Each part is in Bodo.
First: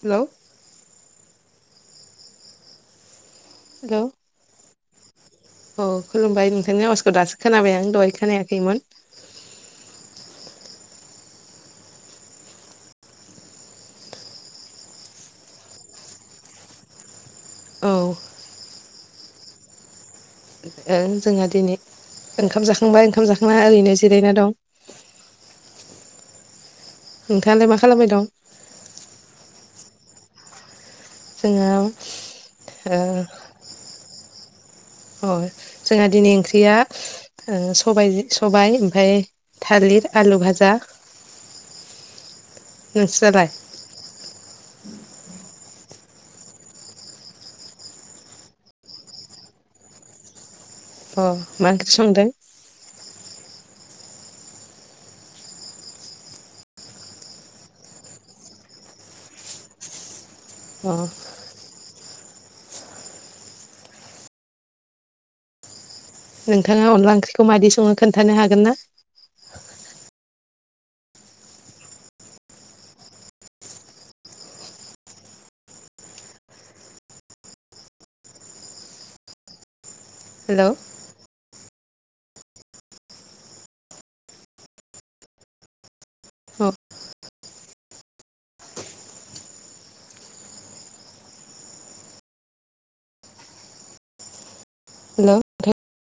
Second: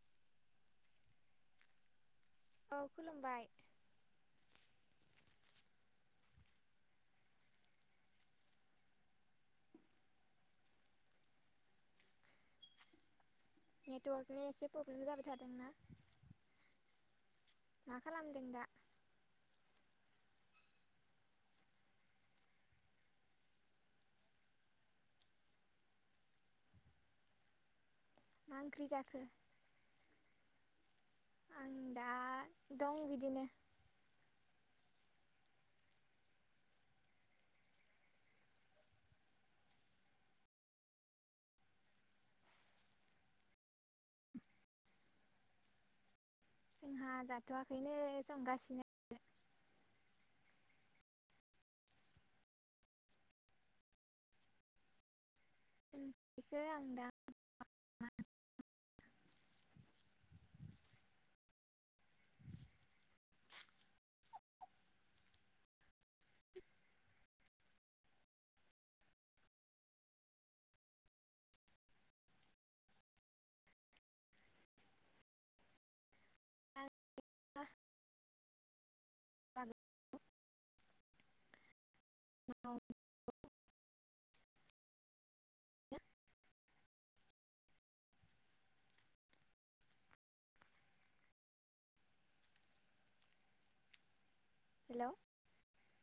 हेलौ औ खुलुमबाय हेलौ औ खुलुमबाय नोंथांनि आवाजखौ दासो खोनाबाय आं दहाय खोनायाखैमोन। नेटवारकनि एसे प्रब्लेम जाबाय थादोंना औ मा ओं खालामदों दा ओं जोंहा दिनै ओंखाम जाखांबाय ओंखाम जाखांना ओरैनो जिरायना दं। नोंथाङालाय मा खालामबाय दं। मा ओंख्रि जाखो। जोंहा आं दा दं ओ बिदिनो अ जोंहा दिनै ओंख्रिया ओ स-सबाय ओमफ्राय थालिर आलु भाजा नोंस्रालाय जोंहा जाथ'वाखैनो संगासिनो अ मा ओंख्रि संदों ओंख्रिखौ आं दा अ नोंथाङा अनला ओंख्रिखौ मादि सङो खोन्थानो हागोन ना। हेलौ औ हेलौ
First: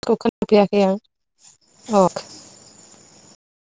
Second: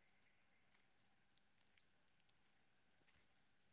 थ खोनाफैयाखै आं अ।